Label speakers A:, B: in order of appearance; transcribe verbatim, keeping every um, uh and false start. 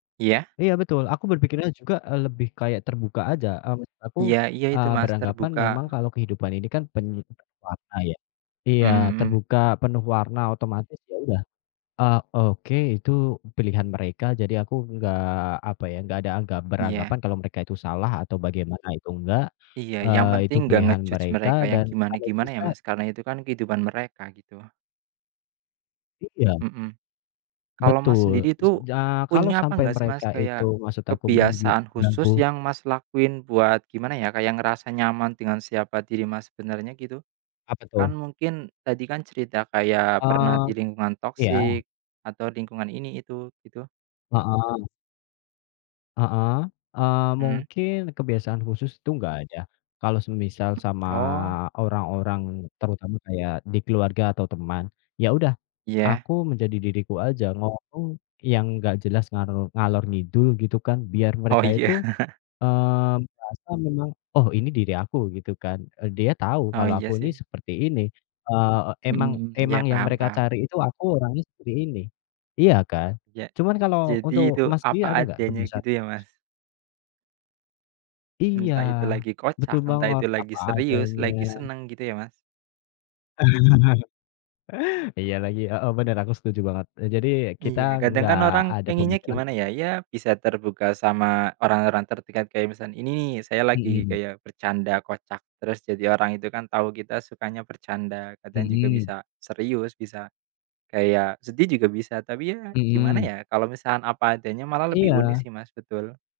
A: Iya.
B: Iya betul, aku berpikirnya juga, eee, lebih kayak terbuka aja, eee, maksud aku,
A: Iya iya itu
B: eee,
A: Mas,
B: beranggapan
A: terbuka.
B: memang kalau kehidupan ini kan [unintelligible] warna ya.
A: Mhm
B: Iya,
A: mhm.
B: terbuka, penuh warna, otomatis ya udah, eee, oke, itu pilihan mereka jadi aku enggak apa ya, enggak ada anggap
A: Iya.
B: beranggapan kalau mereka itu salah atau bagaimana, itu enggak.
A: Iya, yang
B: Eee, itu
A: penting nggak
B: pilihan
A: nge-judge
B: mereka
A: mereka yang
B: dan kalau
A: gimana-gimana ya,
B: bisa
A: Mas. Karena itu kan kehidupan mereka, gitu.
B: Iya.
A: Mhm. Kalau Mas
B: Betul,
A: sendiri
B: s
A: tuh,
B: ja kalau
A: punya apa
B: sampai
A: nggak sih
B: mereka
A: Mas,
B: itu
A: kayak,
B: maksud aku mungkin
A: kebiasaan
B: mengganggu
A: khusus yang Mas lakuin buat gimana ya, kayak ngerasa nyaman dengan siapa diri Mas sebenarnya, gitu?
B: Apa tuh?
A: Kan mungkin, tadi kan cerita kayak pernah di
B: Eee,
A: lingkungan
B: iya.
A: toxic, atau lingkungan ini itu, gitu.
B: Heeh. Heeh, eee,
A: Hmm.
B: mungkin kebiasaan khusus tuh enggak ada. Kalau semisal sama
A: Oh.
B: orang-orang terutama kayak di keluarga atau teman, ya udah,
A: Iya.
B: aku menjadi diriku aja. Ngomong yang nggak jelas ngarol ngalor-ngidul gitu kan, biar
A: Oh,
B: mereka
A: iya.
B: itu, eee merasa memang, oh ini diri aku, gitu kan, eee, dia tahu
A: Oh,
B: kalau aku
A: iya
B: ini
A: sih.
B: seperti ini, eee,
A: Mhm
B: emang
A: mhm, iya,
B: emang yang mereka
A: paham-paham.
B: cari itu aku orangnya seperti ini. Iya kan?
A: Ya.
B: Cuman kalau untuk
A: Jadi itu
B: Mas sendiri
A: apa
B: ada nggak
A: adanya,
B: kebiasaan?
A: gitu ya Mas.
B: Iya,
A: Entah itu lagi
B: betul
A: kocak, entah
B: banget,
A: itu lagi
B: apa
A: serius,
B: adanya.
A: lagi senang gitu ya, Mas.
B: Iya lagi. Heeh, bener, aku setuju banget, e jadi kita
A: Iya, kadang
B: enggak
A: kan orang
B: ada
A: pengennya
B: pemikiran
A: gimana
B: tentang
A: ya? Ya, bisa terbuka sama orang-orang terdekat, kayak misan ini, saya lagi
B: Mhm.
A: kayak bercanda kocak, terus jadi orang itu kan tahu kita sukanya bercanda, kadang juga
B: Mhm.
A: bisa serius, bisa, kayak sedih juga bisa, tapi ya gimana
B: Mhm.
A: ya? Kalau misalkan apa adanya malah lebih unik
B: Iya.
A: sih, Mas, betul.